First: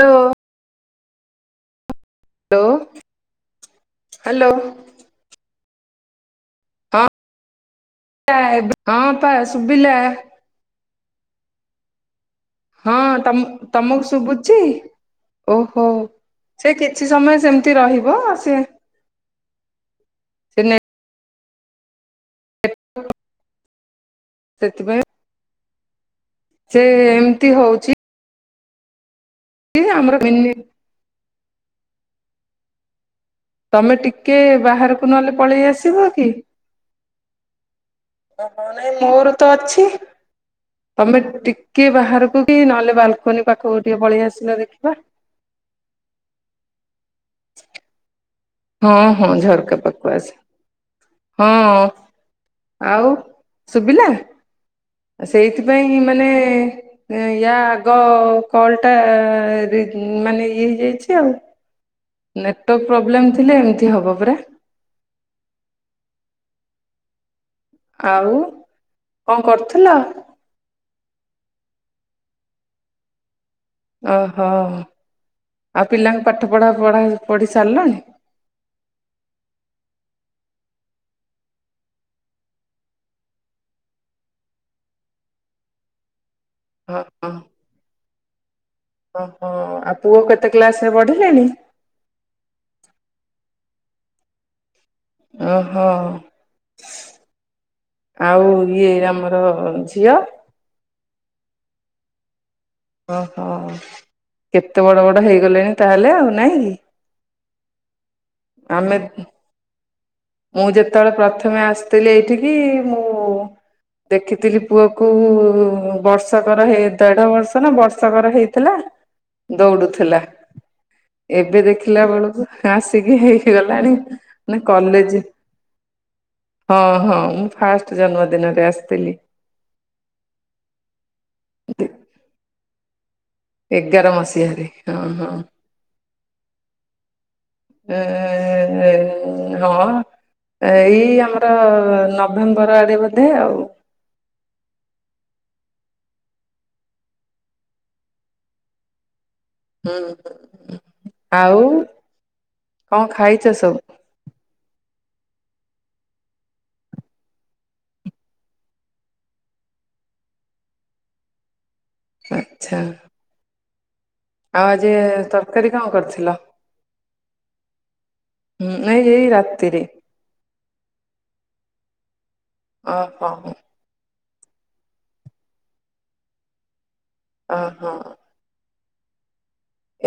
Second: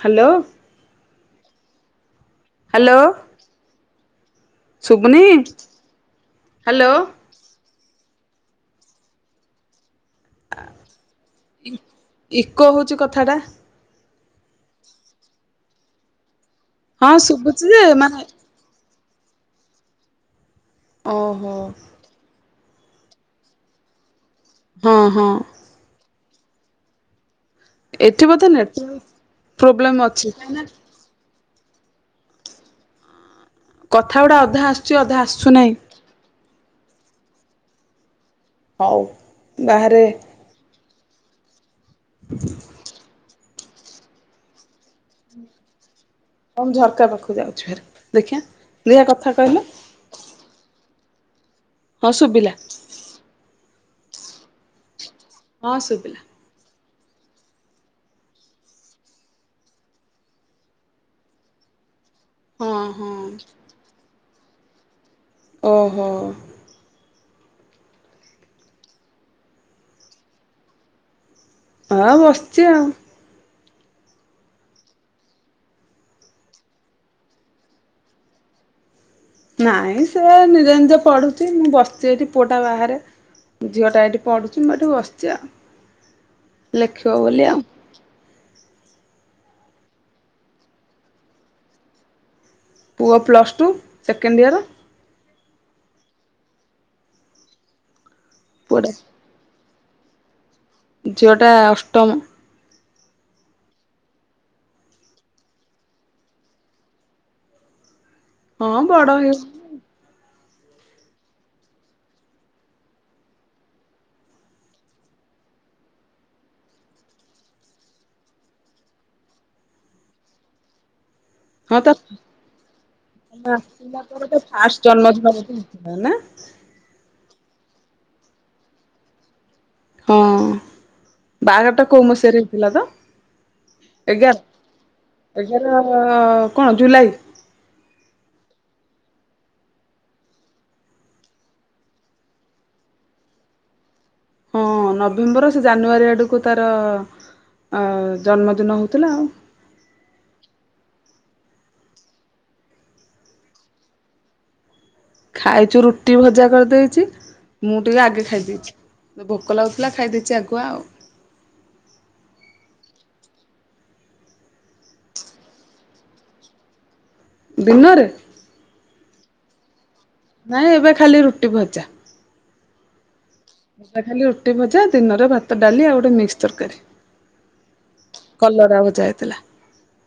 Hello. Hello, hello. ଶୁଭୁନି? Hello. ହଁ [unintelligible] ହଁ ଅପା ଶୁଭିଲା। [inaudible] ହଉଛି ହଁ କଥାଟା ତମ -ତମକୁ ଶୁଭୁଛି? ଓହୋଃ। ସେ ହଁ କିଛି ସମୟ ଶୁଭୁଛି ସେମିତି ଯେ ରହିବ। ମାନେ ସେ ସେ ନେ ଓହୋଃ। [unintelligible] ସେଥିପାଇଁ ହଁ, ହଁ। ସେ ଏମିତି ହଉଛି। ଏଠି ବୋଧେ ନେଟୱାର୍କ ପ୍ରବ୍ଲେମ ଆମର ଅଛି। ମିନି ତମେ କଥା ଗୁଡା ଟିକେ ଅଧା ଆସୁଛି ବାହାରକୁ ଅଧା ନ ହେଲେ ପଳେଇ ଆସୁନାହିଁ ଆସିବ କି? ଓହୋଃ। ହଉ ନାଇଁ ମୋର ତ ଅଛି। ବାହାରେ ତମେ ଟିକେ ବାହାରକୁ କି ନହେଲେ ବାଲକୁନି ପାଖକୁ ଟିକେ ପଳେଇ ଆସିଲ ଦେଖିବା। ହଁ ମୁଁ ଝରକା ପାଖୁ ଯାଉଛି ଭାରି। ଦେଖିଆଁ? ହଁ ହଁ ଝରକା ପାଖୁକୁ ଆସେ ହଁ। ହଁ ଶୁଭିଲା। ଆଉ ଶୁଭିଲା? ହଁ ସେଇଥିପାଇଁ ଶୁଭିଲା ମାନେ ଏ ୟା ଆଗ କଲଟା ରି ଉଁ ମାନେ ଇଏ ହେଇଯାଇଛି ଆଉ। ହଁ ନେଟୱର୍କ ହଁ ପ୍ରୋବ୍ଲେମ୍ ଥିଲେ ଏମିତି ହବ ପରା। ଓହୋଃ। ଆଉ କଁ କରୁଥିଲ? ଆଁ ବସିଚି ଆଉ। ଓହୋଃ। ଆଉ ପିଲାଙ୍କ ପାଠପଢ଼ା ପଢ଼ା ପଢ଼ି ସାରିଲାଣି? ନାଇଁ ସେ ନିଜେ ନିଜେ ପଢୁଚି ମୁଁ ବସିଚି ଏଠି ପୁଅଟା ବାହାରେ। ଝିଅଟା ଏଇଠି ପଢୁଚି ମୁଁ ଏଠି ବସିଚି ଆଉ। [inaudible] ଲେଖିବ ହଁ ବୋଲି ଆଉ। ଓହୋ ଆଉ ପୁଅ କେତେ କ୍ଲାସରେ ପଢିଲାଣି? ପୁଅ ପ୍ଲସ୍ ଟୁ ସେକେଣ୍ଡ ଇୟର। ଓହୋ। ଆଉ ଇଏ ପୁଅଟା ଆମର ଝିଅ। ଝିଅଟା ଅଷ୍ଟମ। ଓହୋ କେତେ ବଡ ବଡ ହେଇଗଲେଣି ତାହେଲେ ଆଉ ନାହିଁ କି? [inaudible] ହଁ ବଡ ଆମେ ହେଇ ମୁଁ ଯେତେବେଳେ ପ୍ରଥମେ ଆସିଥିଲି ଏଇଠିକି ମୁଁ ଦେଖିଥିଲି ପୁଅକୁ ବର୍ଷକର ହେଇ ଦେଢବର୍ଷ ନା ବର୍ଷକର ହେଇ ଥିଲା ଦୋଉଡୁ ଥିଲା। ଏବେ ହଁ ତା ଦେଖିଲା ବେଳୁକୁ ହାସିକି ହେଇ ଗଲାଣି ପୁଣି କଲେଜେ। ହଁ ନା ହଁ ହଁ ମୁଁ ଫାଷ୍ଟ ଜନ୍ମଦିନରେ ଆସତିଲି। ହଁ ବାହାଘରଟା କୋଉ ମସିହାରେ ହେଇଥିଲା ତ? ଏଗାର ଏଗାର୍ ମସିହାରେ ହଁ ହଁ ଏଗାର କଁ ଜୁଲାଇ? ଏ ହଁ। ଏଇ ଆମର ନଭେମ୍ବର ଆଡି ବୋଧେ ଆଉ। ହଁ ନଭେମ୍ବର ସେ ଜାନୁଆରୀ ଆଡୁକୁ ତାର ଆ ଜନ୍ମଦିନ ହଉଥିଲା ଆଉ। ହୁଁ ଉଁ ଉଁ ଉଁ ଆଉ କଁ ଖାଇଚ ସବୁ? ଖାଇଚୁ ରୁଟି ଭଜା କରିଦେଇଚି ମୁଁ ଟିକେ ଆଗେ ଖାଇ ଦେଇଛି। ମତେ ଭୋକ ଲାଗୁଥିଲା ଖାଇ ଦେଇଚି ଆଗୁଆ ଆଉ। ଆଚ୍ଛା। ଆଉ ଆଜି ତରକାରୀ କଣ କରିଥିଲ? ଦିନରେ? ହୁଁ ନାଇ ଏଇ ରାତିରେ। ନାଇଁ ଏବେ ଖାଲି ରୁଟି ଭଜା। ଓହୋ ହଁ। ଏବେ ଖାଲି ରୁଟି ଭଜା ଦିନରେ ଭାତ ଡାଲି ଆଉ ଗୋଟେ ମିକ୍ସ ତରକାରୀ। ଓହଃ। କଲରା ଭଜା ହେଇଥିଲା।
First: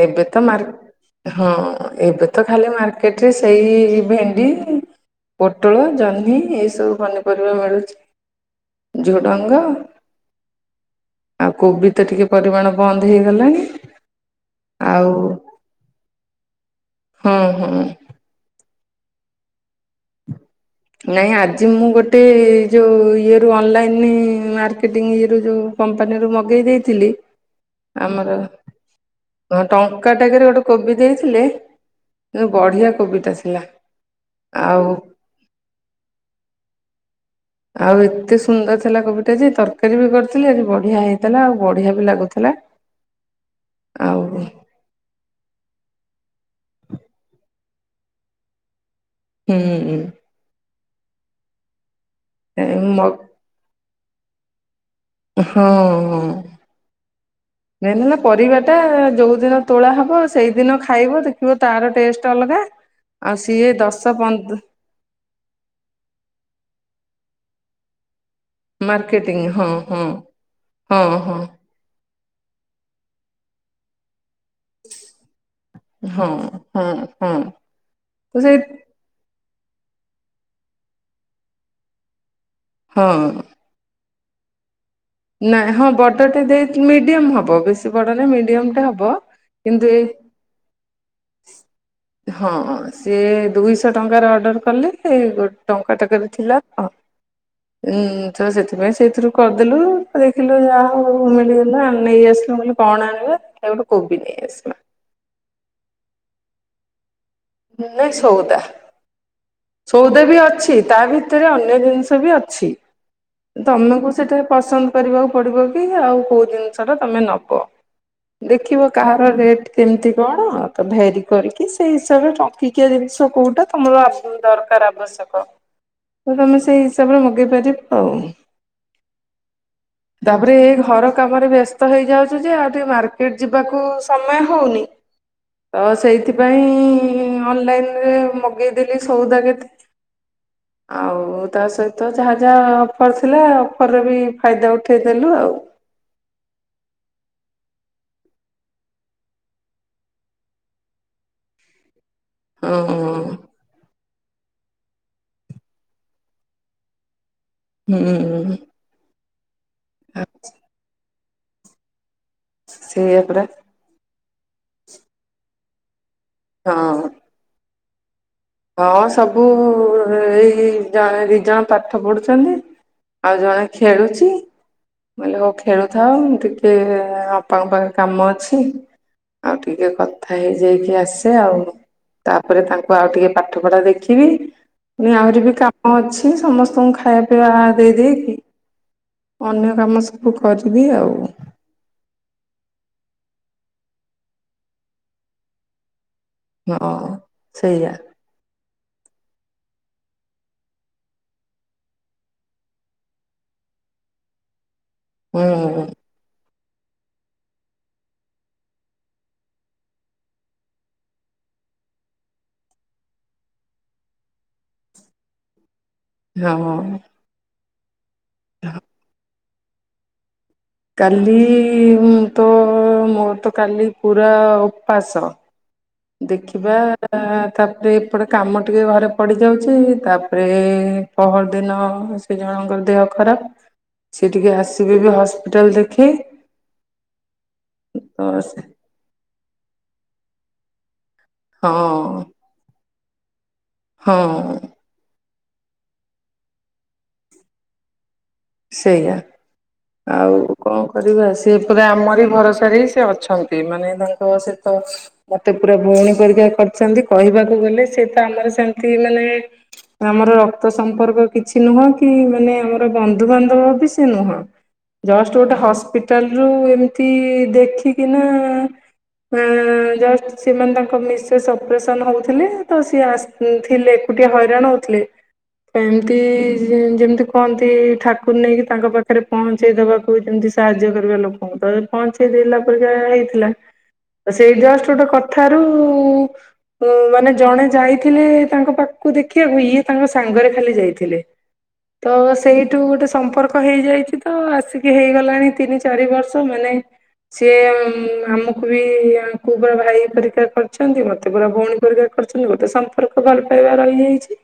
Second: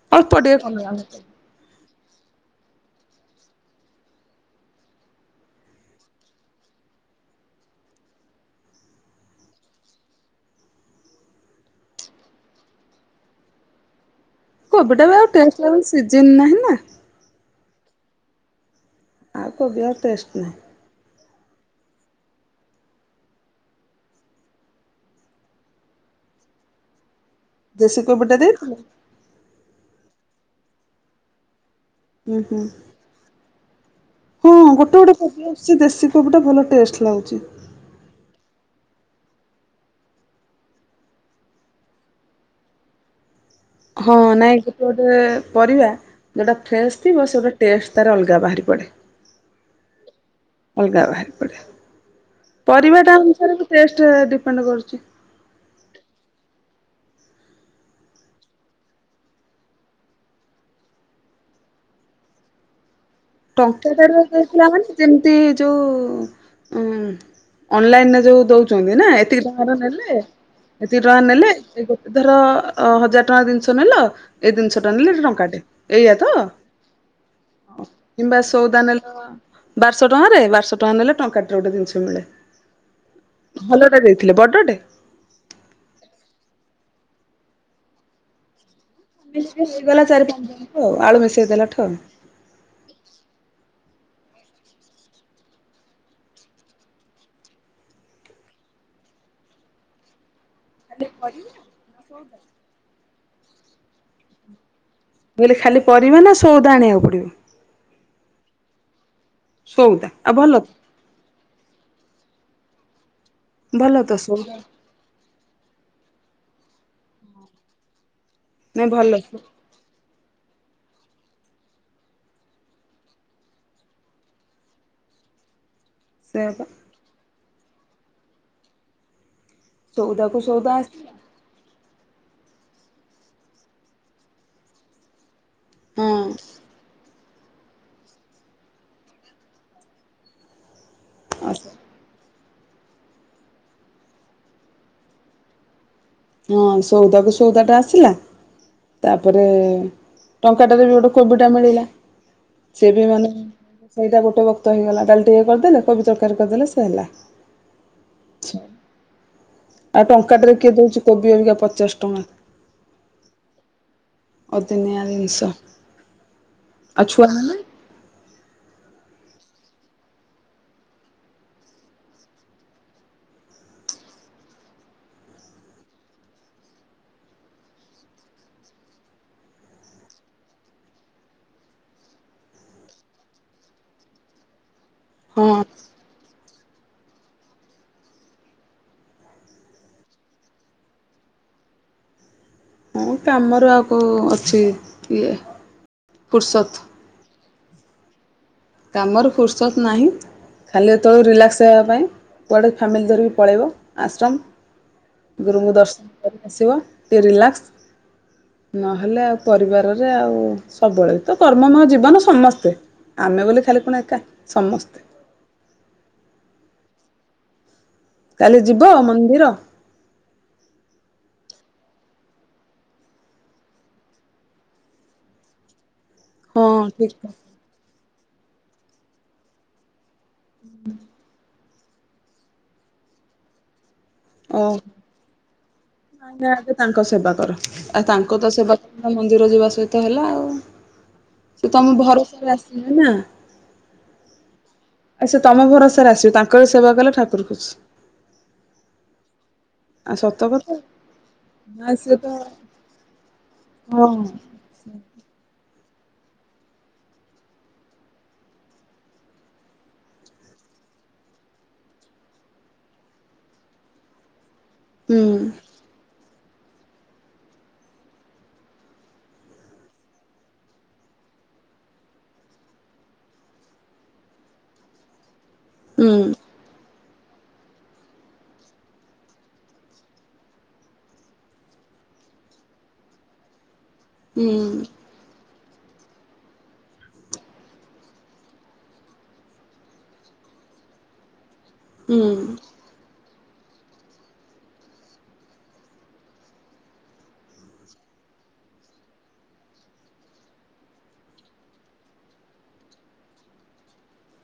ଏବେ ଅଳ୍ପ ତ ଟିକେ ମାର୍ କଲରା ଭଜା ହଁ ଏବେ ତ ଖାଲି ମାର୍କେଟରେ ସେଇ ଭେଣ୍ଡି ପୋଟଳ ଜହ୍ନି ଏଇ ସବୁ ପନିପରିବା ମିଳୁଚି। ଝୁଡ଼ଙ୍ଗ। ଆଉ କୋବି ତ ଟିକେ ପରିମାଣ ବନ୍ଦ ହେଇଗଲାଣି। କୋବଟା ବି ଆଉ ଟେଷ୍ଟ ଲାଗୁନି ସିଜିନ୍ ନାହିଁ ନା? ହୁଁ ହୁଁ। ଆଉ କୋବିର ଟେଷ୍ଟ ନାହିଁ। ନାଇଁ ଆଜି ମୁଁ ଗୋଟେ ଯୋଉ ଇଏରୁ ଅନଲାଇନ ମାର୍କେଟିଂ ଇଏରୁ ଯଉ କମ୍ପାନୀରୁ ମଗେଇ ଦେଇଥିଲି ଦେଶୀ କୋବି ଆମର ଟା ଦେଇଥିଲେ ଟଙ୍କା ଟାକେରେ ଗୋଟେ କୋବି ଦେଇଥିଲେ। ହୁଁ ବଢିଆ କୋବି ଟା ଥିଲା। ଆଉ ସେ ଦେଶୀ କୋବି ଟା ଭଲ ଟେଷ୍ଟ ଲାଗୁଛି। ଆଉ ଏତେ ସୁନ୍ଦର ଥିଲା କୋବିଟା ଯେ ତରକାରୀ ବି କରିିଥିଲେ ଆଜି ବଢିଆ ହେଇଥିଲା ଆଉ ବଢିଆ ବି ଲାଗୁଥିଲା। [unintelligible] ହଁ ନାଇଁ କି? ଯଉ ଗୋଟେ ପରିବା ଯୋଉଟା ଫ୍ରେଶ୍ ଥିବ ସେ ଗୋଟେ ଟେଷ୍ଟ ତାର ଅଲଗା ବାହାରି ପଡେ। ହୁଁଁ। ଅଲଗା ବାହାରି ପଡେ। ମ ପରିବାଟା ଅନୁସାରେ ଟେଷ୍ଟ ଡିପେଣ୍ଡ କରୁଛି। ହଁ। ମେନ୍ ହେଲା ପରିବାଟା ଯୋଉଦିନ ତୋଳା ହବ। ସେଇଦିନ ଖାଇବ ଦେଖିବ ତାର ଟେଷ୍ଟ ଅଲଗା। [unintelligible] ଦଶ ଟଙ୍କାଟାରେ ପନ୍ଦ ଦେଇଥିଲା ମାନେ ଯେମିତି ଯୋଉ ଉ ଅନଲାଇନରେ ଯୋଉ ଦଉ ଛନ୍ତି ନା ମାର୍କେଟିଂ ଏତିକି ହଁ ଟଙ୍କାର ହଁ ନେଲେ ହଁ ଏତିକି ଟଙ୍କା ହଁ ନେଲେ। ସେ ଦଉ ଧର ହଜାର ଟଙ୍କା ଜିନିଷ ନେଲ। ଏଇ ଜିନିଷଟା ନେଲେ ଏ ଟଙ୍କାଟେ ଏଇଆା ତ? ହୁଁ ହୁଁ। କିମ୍ବା ସଉଦା ନେଲ। ବାରଶହ ଟଙ୍କାରେ ବାରଶହ ଟଙ୍କା ନେଲେ ଟଙ୍କାଟରେ ଗୋଟେ ଜିନିଷ ମିଳେ। ହଁ। ଭଲଟା ଦେଇଥିଲେ ବଡଟେ। ନାଇଁ ହଁ ବଡ଼ଟେ ଦେଇଥି ମିଡିୟମ ହବ ବେଶୀ ବଡ ନାଇଁ ମିଡିୟମ ଟେ ହବ। ମିଶି ମିଶି କିନ୍ତୁ ଏଇ ଗଲା ଚାରି ପାଞ୍ଚ ଦିନ ଠୁ ଆଳୁ ମିଶେଇ ଦେଲା ଠୁ। ହଁ ସିଏ ଦୁଇଶହ ଟଙ୍କାରେ ଅର୍ଡର କଲେ। ଗୋଟେ ଟଙ୍କା ଟାକରେ ଥିଲା ତ ହୁଁ ତ ସେଥିପାଇଁ ସେଇଥିରୁ କରିଦେଲୁ। ଦେଖିଲୁ ଯାହା ହଉ ମିଳିଗଲା। ନେଇ ଆସିଲୁ ମୁ କହିଲି କଣ ଆଣିବ ନା ଗୋଟେ କୋବି ନେଇ ଆସିବା। ମୁ କହିଲି ଖାଲି ପରିବା ନା ସଉଦା ଆଣିବାକୁ ପଡିବ? ନାଇଁ ସଉଦା ସଉଦା ଆଉ ବି ଭଲ ଅଛି। ତା ଭିତରେ ଅନ୍ୟ ଜିନିଷ ବି ଅଛି ଭଲ ତମକୁ ତ ସେଟା ସବୁ ପସନ୍ଦ କରିବାକୁ ପଡିବ କି ଆଉ କୋଉ ଜିନିଷ ଟା ତମେ ନବ। ନାଇଁ ଦେଖିବ ଭଲ କାହାର ରେଟ୍ କେମିତି କଣ ତ ଭେରି କରିକି ସେଇ ତାର ଟଙ୍କିକିଆ ଜିନିଷ କୋଉଟା ତମର ଦରକାର ଆବଶ୍ୟକ ତ ସେୟା ତମେ ପା ସେଇ ତାପରେ ମଗେଇ ପାରିବ ଆଉ। ସଉଦାକୁ ତାପରେ ଏ ସଉଦା ଘର ଆସିଲା କାମରେ ବ୍ୟସ୍ତ ହେଇଯାଉଛୁ ଯେ ଆଉ ଟିକେ ମାର୍କେଟ ଯିବାକୁ ସମୟ ହଉନି। ତ ସେଇଥିପାଇଁ ଅନଲାଇନରେ ମଗେଇଦେଲି ସଉଦା କେତେ। ଆଉ ହଁ ତା ସହିତ ତ ଯାହା ଯାହା ଅଫର୍ ଥିଲା ଅଫରରେ ବି ଫାଇଦା ଉଠେଇଦେଲୁ ଆଉ। ହଁ ସଉଦା କୁ ସଉଦା ଟା ଆସିଲା। ତାପରେ ଟଙ୍କାଟାରେ ବି ଗୋଟେ କୋବି ଟା ମିଳିଲା। ହଁ ସେ ବି ମାନେ ସେଇଟା ଗୋଟେ ବକ୍ତ ହେଇଗଲା। ଡାଲି ଟିକେ କରିଦେଲେ କୋବି ତରକାରୀ କରିଦେଲେ ସେ ହେଲା। ହୁଁ। ଆଉ ଟଙ୍କାଟାରେ କିଏ ଦଉଛି କୋବି ଅବିକା ପଚାଶ ଟଙ୍କା। ସେଇଆପରା। ଅଦିନିଆ ଜିନିଷ। ଆ ହଁ। ଛୁଆ ମାନେ? ହଁ ସବୁ ଏଇ ଜଣ ଦି ଜଣ ପାଠ ପଢୁଛନ୍ତି। ଆଉ ଜଣେ ଖେଳୁଛି। ମୁଁ କହିଲି ହଉ ଖେଳୁଥାଅ ମୁଁ ଟିକେ ଆପାଙ୍କ ପାଖରେ କାମ ଅଛି। ଆଉ ଟିକେ କଥା ହେଇ ଯାଇକି ଆସେ ଆଉ ତାପରେ ତାଙ୍କୁ ଆଉ ଟିକେ। ପାଠ ପଢା ଦେଖିବି ଏଁ ଆହୁରି ହଁ ବି କାମ ଅଛି ସମସ୍ତଙ୍କୁ ଖାଇବା। ପିଇବା ଦେଇ ଦେଇକି। ଅନ୍ୟ କାମ ସବୁ କରିବି ଆଉ। ହୁଁ କାମରୁ ଆଉ କୋଉ ଅଛି ଇଏ। ଫୁର୍ସତ ହଁ ସେଇଆ। କାମର ଫୁର୍ସତ ନାହିଁ। ଖାଲି ଏତେ ବେଳକୁ ରିଲାକ୍ସ ହେବା ପାଇଁ କୁଆଡ଼େ ଫ୍ୟାମିଲି ଧରିକି ପଳେଇବ ଆଶ୍ରମ। ହୁଁ ଗୁରୁଙ୍କୁ ଦର୍ଶନ କରି ଆସିବ ଟିକେ ରିଲାକ୍ସ। ନ ହେଲେ ଆଉ ପରିବାର ରେ ଆଉ ସବୁବେଳେ ତ କର୍ମ ମୟ ଜୀବନ ସମସ୍ତେ। ଆମେ ବୋଲି ଖାଲି କଣ ଏକା ସମସ୍ତେ। ହଁ। କାଲି ଯିବ ମନ୍ଦିର। କାଲି ମୁଁ ତ ମୋର ତ କାଲି ପୁରା ଉପାସ। ହଁ ଦେଖିବା ଠିକ ତାପରେ ଏପଟେ କାମ ଟିକେ ଘରେ ପଡ଼ି ଯାଉଛି ତା ପରେ। ପହର ଦିନ ସେ ଜଣଙ୍କର ଦେହ ଖରାପ ସିଏ ଟିକେ ଓ ଆସିବେ ବି ହସ୍ପିଟାଲ ଦେ ନାଇଁ ନାଇଁ ଆଗେ ତାଙ୍କ ସେବା କର ଆଉ ତାଙ୍କ ତ ସେବା। ମନ୍ଦିର ଯିବା ସହିତ ହେଲା ଆଉ ସେ ତମେ ହଁ ଭରସାରେ ଆସିଲେ ନା। ହଁ। ଆଉ ସେ ତମ ଭରସା ରେ ଆସିବେ ତାଙ୍କରି ସେବା କଲେ ଠାକୁର ଖୁସି। ସେଇଆ ଆଉ ସତ କଁ କଥା କରିବା ସିଏ ପୁରା ନା ସେ ତ ଆମରି ଭରସାରେ ହିଁ ସେ ଅଛନ୍ ନ୍ତି ମାନେ ହଁ। ତାଙ୍କ ସେ ତ। ମତେ ପୁରା ଭଉଣୀ ପରି କା କରିଛନ୍ତି କହିବାକୁ ଗଲେ ସିଏ ତ ଆମର ସେମିତି ମାନେ। ଆମର ରକ୍ତ ସମ୍ପର୍କ କିଛି ନୁହଁ କି ମାନେ ଆମର ବନ୍ଦ ବନ୍ଧୁ ବାନ୍ଧବ ବି ସେ ନୁହଁ ହୁଁ ଜଷ୍ଟ ଗୋଟେ ହସ୍ପି ଟାଲ ରୁ ଏମିତି ଦେଖିକିନା। ଆଁ ଜଷ୍ଟ ସିଏ ମାନେ ତାଙ୍କ ମିସେସ୍ ଅପରେସନ୍ ହଉଥିଲେ ତ ସିଏ ଆସି ଫୁ ଥିଲେ ଏକୁଟିଆ ହଇରାଣ ହଉଥିଲେ ତ ହୁଁ ଏମତି ଯେ ଯେମିତି କହନ୍ତି। ଠାକୁର ନେଇକି ତାଙ୍କ ପାଖରେ ପହଞ୍ଚେଇ ଦବାକୁ ଯେମିତି ସାହାଯ୍ୟ କରିବା ଲୋକଙ୍କୁ ତ ଏ ପହଞ୍ଚେ। ଇ ଦେଲା ପରିକା ହେଇଥିଲା ସେଇ ହୁଁ ଜଷ୍ଟ ଗୋଟେ କଥାରୁ। ମାନେ ଜଣେ ଯାଇଥିଲେ ତାଙ୍କ ପାଖକୁ ଦେଖିବାକୁ ଇଏ ତାଙ୍କ ସାଙ୍ଗରେ ଖାଲି ଯାଇଥିଲେ। ତ ହୁଁ ସେଇ। ସେଇଠୁ ଗୋଟେ ସମ୍ପର୍କ ହେଇଯାଇଛି ତ ଆସିକି ହେଇଗଲାଣି ତିନି ଚାରି ବର୍ଷ ମାନେ। ସିଏ ଆମକୁ ବି ଆଙ୍କୁ ଭାଇ ପରିକା କରିଛନ୍ତି ମତେ ପୁରା ଭଉଣୀ ପରିକା କରଛନ୍ତି ମତେ ସମ୍ପର୍କ ଭଲ ପାଇବା ରହିଯାଇଛି।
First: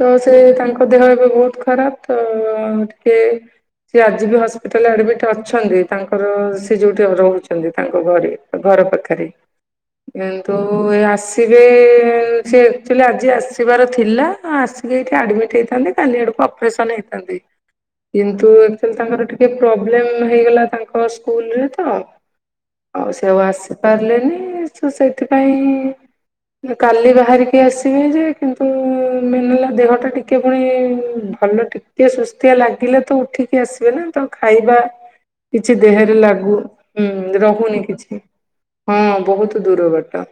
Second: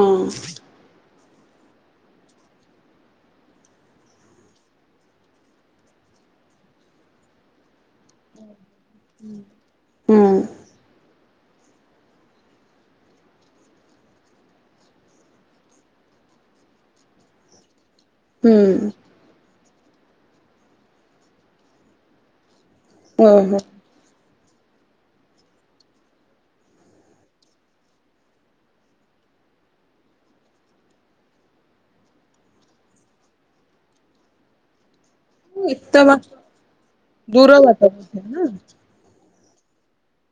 ତ ସେ ତାଙ୍କ ଦେହ ଏବେ ବହୁତ ଖରାପ ତ ଟିକେ। ସେ ଆଜି ବି ହସ୍ପିଟାଲ ଆଡ଼ମିଟ୍ ଅଛନ୍ତି ତାଙ୍କର ସେ ଯୋଉ ଠି ରହୁଛନ୍ତି ତାଙ୍କ ଘରେ। ଘର ପାଖରେ। କିନ୍ତୁ ଏ ଆସିବେ ସେ ଆକ୍ଚୁଆଲି ଆଜି ଆସିବାର ଥିଲା ଆସି ଆଜି ଯାଇକି ଆଡମିଟ୍ ହେଇଥାନ୍ତି କାଲି ଆଡକୁ ଅପରେସନ ହେଇଥାନ୍ତେ କିନ୍ତୁ ହୁଁ ଆକଚୁଆଲି ତାଙ୍କର ଟି ଟିକେ ପ୍ରୋବ୍ଲେମ ହେଇଗଲା ତାଙ୍କ ସ୍କୁଲରେ ତ ଆଉ ସେ ଆଉ ଆସି। ପାରିଲେନି ତ ସେଇଥିପାଇଁ। କାଲି ବାହାରିକି ଆସିବେ ଯେ କିନ୍ତୁ ମେନ୍ ହେଲା ଦେହଟା ଟିକଏ ପୁଣି। ଭଲ ଟିକେ ସୁସ୍ତିଆ ଲାଗିଲେ ତ ଉଠିକି ଆସିବେ ନା ତ ଖାଇବା। କିଛି ଏତେ ଦେହରେ ବାଟ ଲାଗୁ ହୁଁ ଦୂର ବାଟ ରହୁନି କିଛି। ବୋଧେ ନା? ହଁ ବହୁତ ଦୂର ବାଟ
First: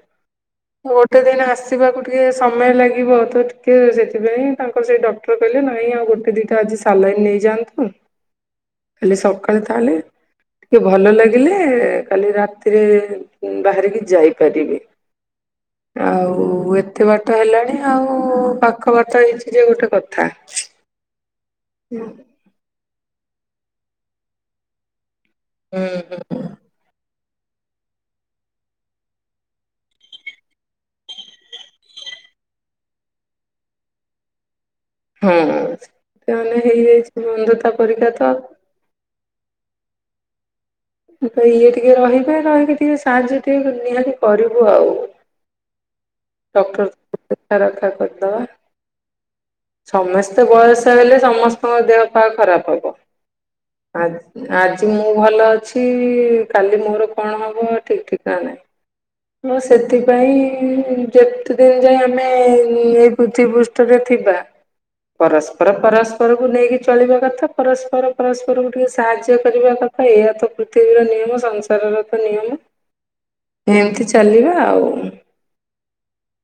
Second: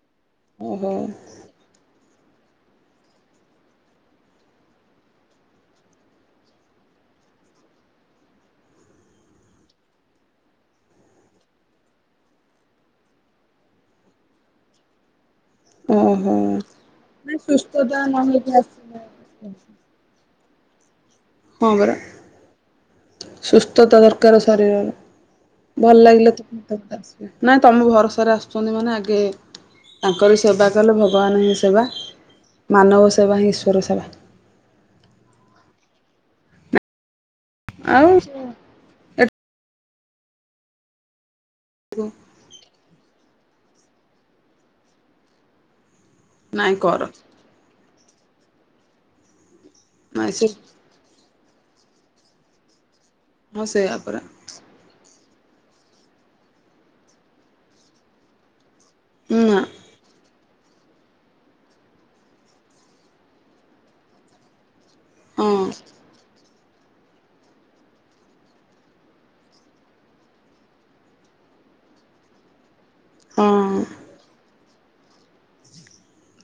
ମୁଁ ଓହୋ ଗୋଟେ ଦିନ ଆସି। ଯିବାକୁ ଟିକେ ସମୟ ଲାଗିବ ତ ଟିକେ ସେଥିପାଇଁ ତାଙ୍କର ସେ ଡକ୍ଟର କହିଲେ ନାହିଁ ଆଉ ଗୋଟେ ଦିଟା ଆଜି ସାଲାଇନ୍ ନେଇଯାଆନ୍ତୁ, କାଲି ସକାଳେ ତାହେଲେ ଟିକେ ଭଲ ଲାଗିଲେ କାଲି ରାତିରେ ବାହାରିକି ଯାଇପାରିବେ। [inaudible] ଓହୋ। ଆଉ ଏତେ ବାଟ ନାଇଁ ହେଲାଣି ସୁସ୍ଥତା ଆଉ ନ ହେଇକି ପାଖ ଆସିଲେ ବାଟ ହେଇଛି ଯେ ଗୋଟେ କଥା। ହଁ ପରା ହୁଁ ସୁସ୍ଥତା ଦରକାରେ ଶରୀରର। ଭଲ ଲାଗିଲେ ହୁଁ। ତ ଆସ, ନାଇଁ ତମେ ଭରସାରେ ଆସୁଛନ୍ତି ମାନେ ଆଗେ ତାଙ୍କରି ସେବା କଲେ ଭଗବାନ ହିଁ ସେବା, ମାନବ ସେବା ହିଁ ଈଶ୍ୱର ସେବା। ହଁ ସେ ମାନେହେଇଯାଇଛି ବନ୍ଧୁତା ଆଉ ପରୀକା ତ। ତ ଇଏ ଟିକେ ରହିବେ ରହିକି ଟିକେ ସାହାଯ୍ୟ ଟିକେ ନିହାତି କରିବୁ ଆଉ। ନାଇଁ ଡକ୍ଟର କର [unintelligible] ରଖା କରିଦବା। ନାଇଁ ସମସ୍ତେ ସେ ବୟସ ହେଲେ ସମସ୍ତଙ୍କ ଦେହ ପା ଖରାପ ହବ ହଁ ସେଇଆ ପରା ଆ ଆଜି ମୁଁ ଭଲ ଅଛି କାଲି ମୋର କଣ ହବ ଠିକ ଠିକଣା ନାହିଁ। ହଁ ନା ସେଥିପାଇଁ ଯେ ଯେତେଦିନ ଯାଏ ଆମେ ଉଁ ଏଇ ପୃଥିବ ପୃଷ୍ଠରେ ଥିବା, ହଁ ପରସ୍ପର ପରସ୍ ପରକୁ ନେଇକି ଚଳିବା କଥା ପରସ୍ପର ପରସ୍ପରକୁ ଟିକେ ସାହାଯ୍ୟ କରିବା କଥା ଏଆ ତ ପୃଥିବୀର ନିୟମ ସଂସାରର ତ ନିୟମ। ହଁ ଏମତି ଚାଲିବା ଆଉ,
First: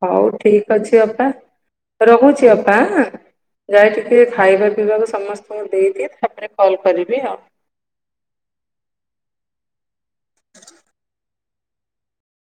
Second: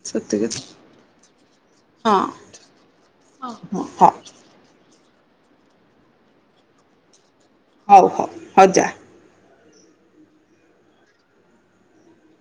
ହଉ ସେତିକି ଠିକ ଅଛି ଅପା। ହଁ ରହୁଛି ଅପା ଆଁ, ହଁ ହଁ ଯାଇକି ଟିକେ ହଉ ଖାଇବା ପିଇବାକୁ ସମସ୍ତେ ମୁଁ ଦେଇଦିଏ ତାପରେ କଲ୍ କରିବି ଆଉ। ହଉ ହଉ ହଉ ଯା। [inaudible]